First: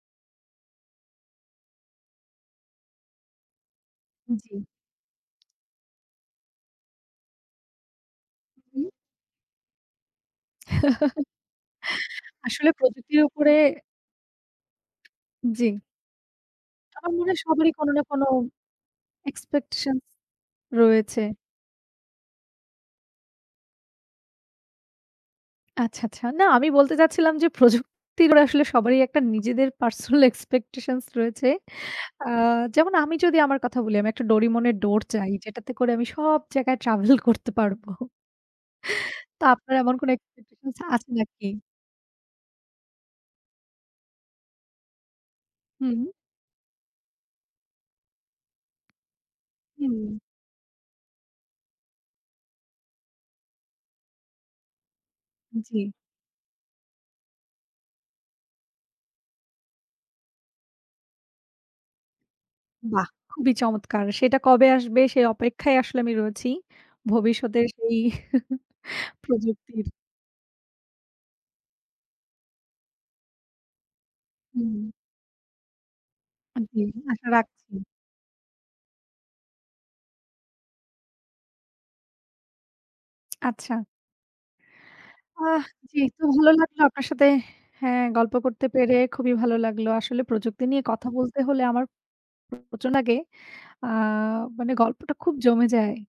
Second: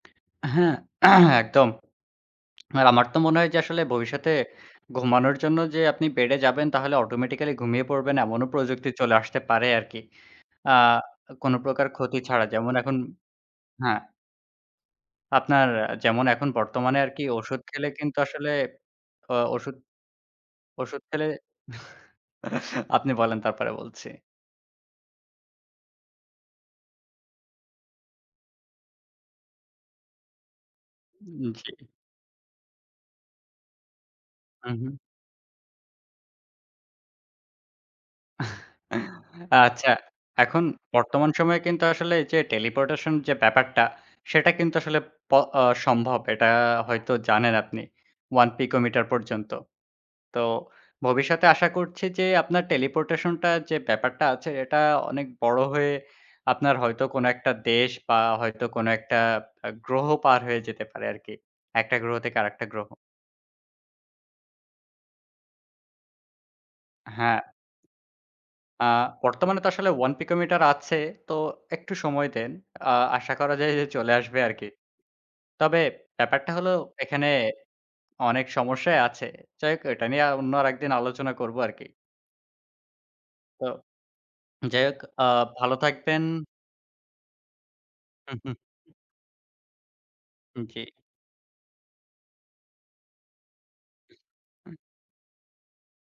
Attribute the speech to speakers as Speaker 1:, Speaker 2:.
Speaker 1: হ্যাঁ, একদম। আর আমার তো মনে হয় যে আসলে ভবিষ্যতে
Speaker 2: উম জ্বী।
Speaker 1: ঘুমানোর জন্য যে আপনি বেড এ যাবেন তাহলে অটোমেটিক্যালি ঘুমিয়ে পড়বেন। এমনও
Speaker 2: হু, হুম।
Speaker 1: প্রযুক্তি চলে আসতে পারে আরকি। আ কোন প্রকার ক্ষতি ছাড়া
Speaker 2: আসলে
Speaker 1: যেমন এখন
Speaker 2: প্রযুক্তির উপরে
Speaker 1: হ্যাঁ। আপনার
Speaker 2: জ্বি।
Speaker 1: যেমন এখন বর্তমানে
Speaker 2: আমার
Speaker 1: আরকি
Speaker 2: মনে হয়
Speaker 1: ওষুধ
Speaker 2: সবারই
Speaker 1: খেলে
Speaker 2: কোনো না
Speaker 1: কিন্তু
Speaker 2: কোনো
Speaker 1: আসলে অ ওষুধ
Speaker 2: এক্সপেকটেশনস
Speaker 1: ওষুধ,
Speaker 2: রয়েছে।
Speaker 1: খেলে আপনি বলেন তারপরে বলছি।
Speaker 2: আচ্ছা, আচ্ছা। না, আমি বলতে চাচ্ছিলাম যে প্রযুক্তির আসলে সবারই একটা নিজেদের পার্সোনাল এক্সপেকটেশনস রয়েছে।
Speaker 1: উম জী।
Speaker 2: আ যেমন আমি যদি আমার কথা বলি আমি একটা Doraemon
Speaker 1: হু,
Speaker 2: এর
Speaker 1: হু।
Speaker 2: ডোর চাই, যেটাতে করে আমি সব জায়গায় ট্রাভেল করতে পারবো। তো আপনার
Speaker 1: আচ্ছা,
Speaker 2: এমন কোনো
Speaker 1: এখন
Speaker 2: এক্সপেকটেশনস আছে
Speaker 1: বর্তমান
Speaker 2: নাকি?
Speaker 1: সময়ে কিন্তু আসলে এই যে teleportation যে ব্যাপারটা সেটা কিন্তু আসলে প অ
Speaker 2: হুম।
Speaker 1: সম্ভব। এটা হয়তো জানেন আপনি, 1 picometre পর্যন্ত।
Speaker 2: হুম।
Speaker 1: তো ভবিষ্যতে আশা করছি যে আপনার teleportation টা যে ব্যাপারটা আছে এটা অনেক বড়
Speaker 2: জ্বি।
Speaker 1: হয়ে আপনার হয়তো কোনো একটা দেশ বা হয়তো কোন একটা আ গ্রহ পার হয়ে যেতে পারে আরকি। একটা গ্রহ থেকে আরেকটা গ্রহ।
Speaker 2: বাহ! খুবই চমৎকার। সেটা কবে আসবে সে অপেক্ষায় আসলে আমি রয়েছি।
Speaker 1: হ্যাঁ।
Speaker 2: ভবিষ্যতের সেই
Speaker 1: আ বর্তমানে তো
Speaker 2: প্রযুক্তির।
Speaker 1: আসলে 1 picometre আছে। তো একটু সময় দেন। আ আশা করা যায় যে চলে আসবে আরকি।
Speaker 2: হুম।
Speaker 1: তবে ব্যাপারটা
Speaker 2: আ
Speaker 1: হলো
Speaker 2: জি,
Speaker 1: এখানে
Speaker 2: আশা রাখছি।
Speaker 1: অনেক সমস্যাই আছে। যাই হোক এটা নিয়ে অন্য আরেকদিন আলোচনা করব আর কি। তো
Speaker 2: আচ্ছা।
Speaker 1: যাই হোক, আ
Speaker 2: আহ!
Speaker 1: ভালো
Speaker 2: জি,
Speaker 1: থাকবেন।
Speaker 2: তো ভালো লাগলো আপনার সাথে হ্যাঁ, গল্প
Speaker 1: হু, হু।
Speaker 2: করতে পেরে খুবই ভালো লাগলো। আসলে
Speaker 1: উম
Speaker 2: প্রযুক্তি
Speaker 1: জি।
Speaker 2: নিয়ে কথা বলতে হলে আমার [unintelligible] আগে আ মানে
Speaker 1: হুম।
Speaker 2: গল্পটা খুব জমে যায়।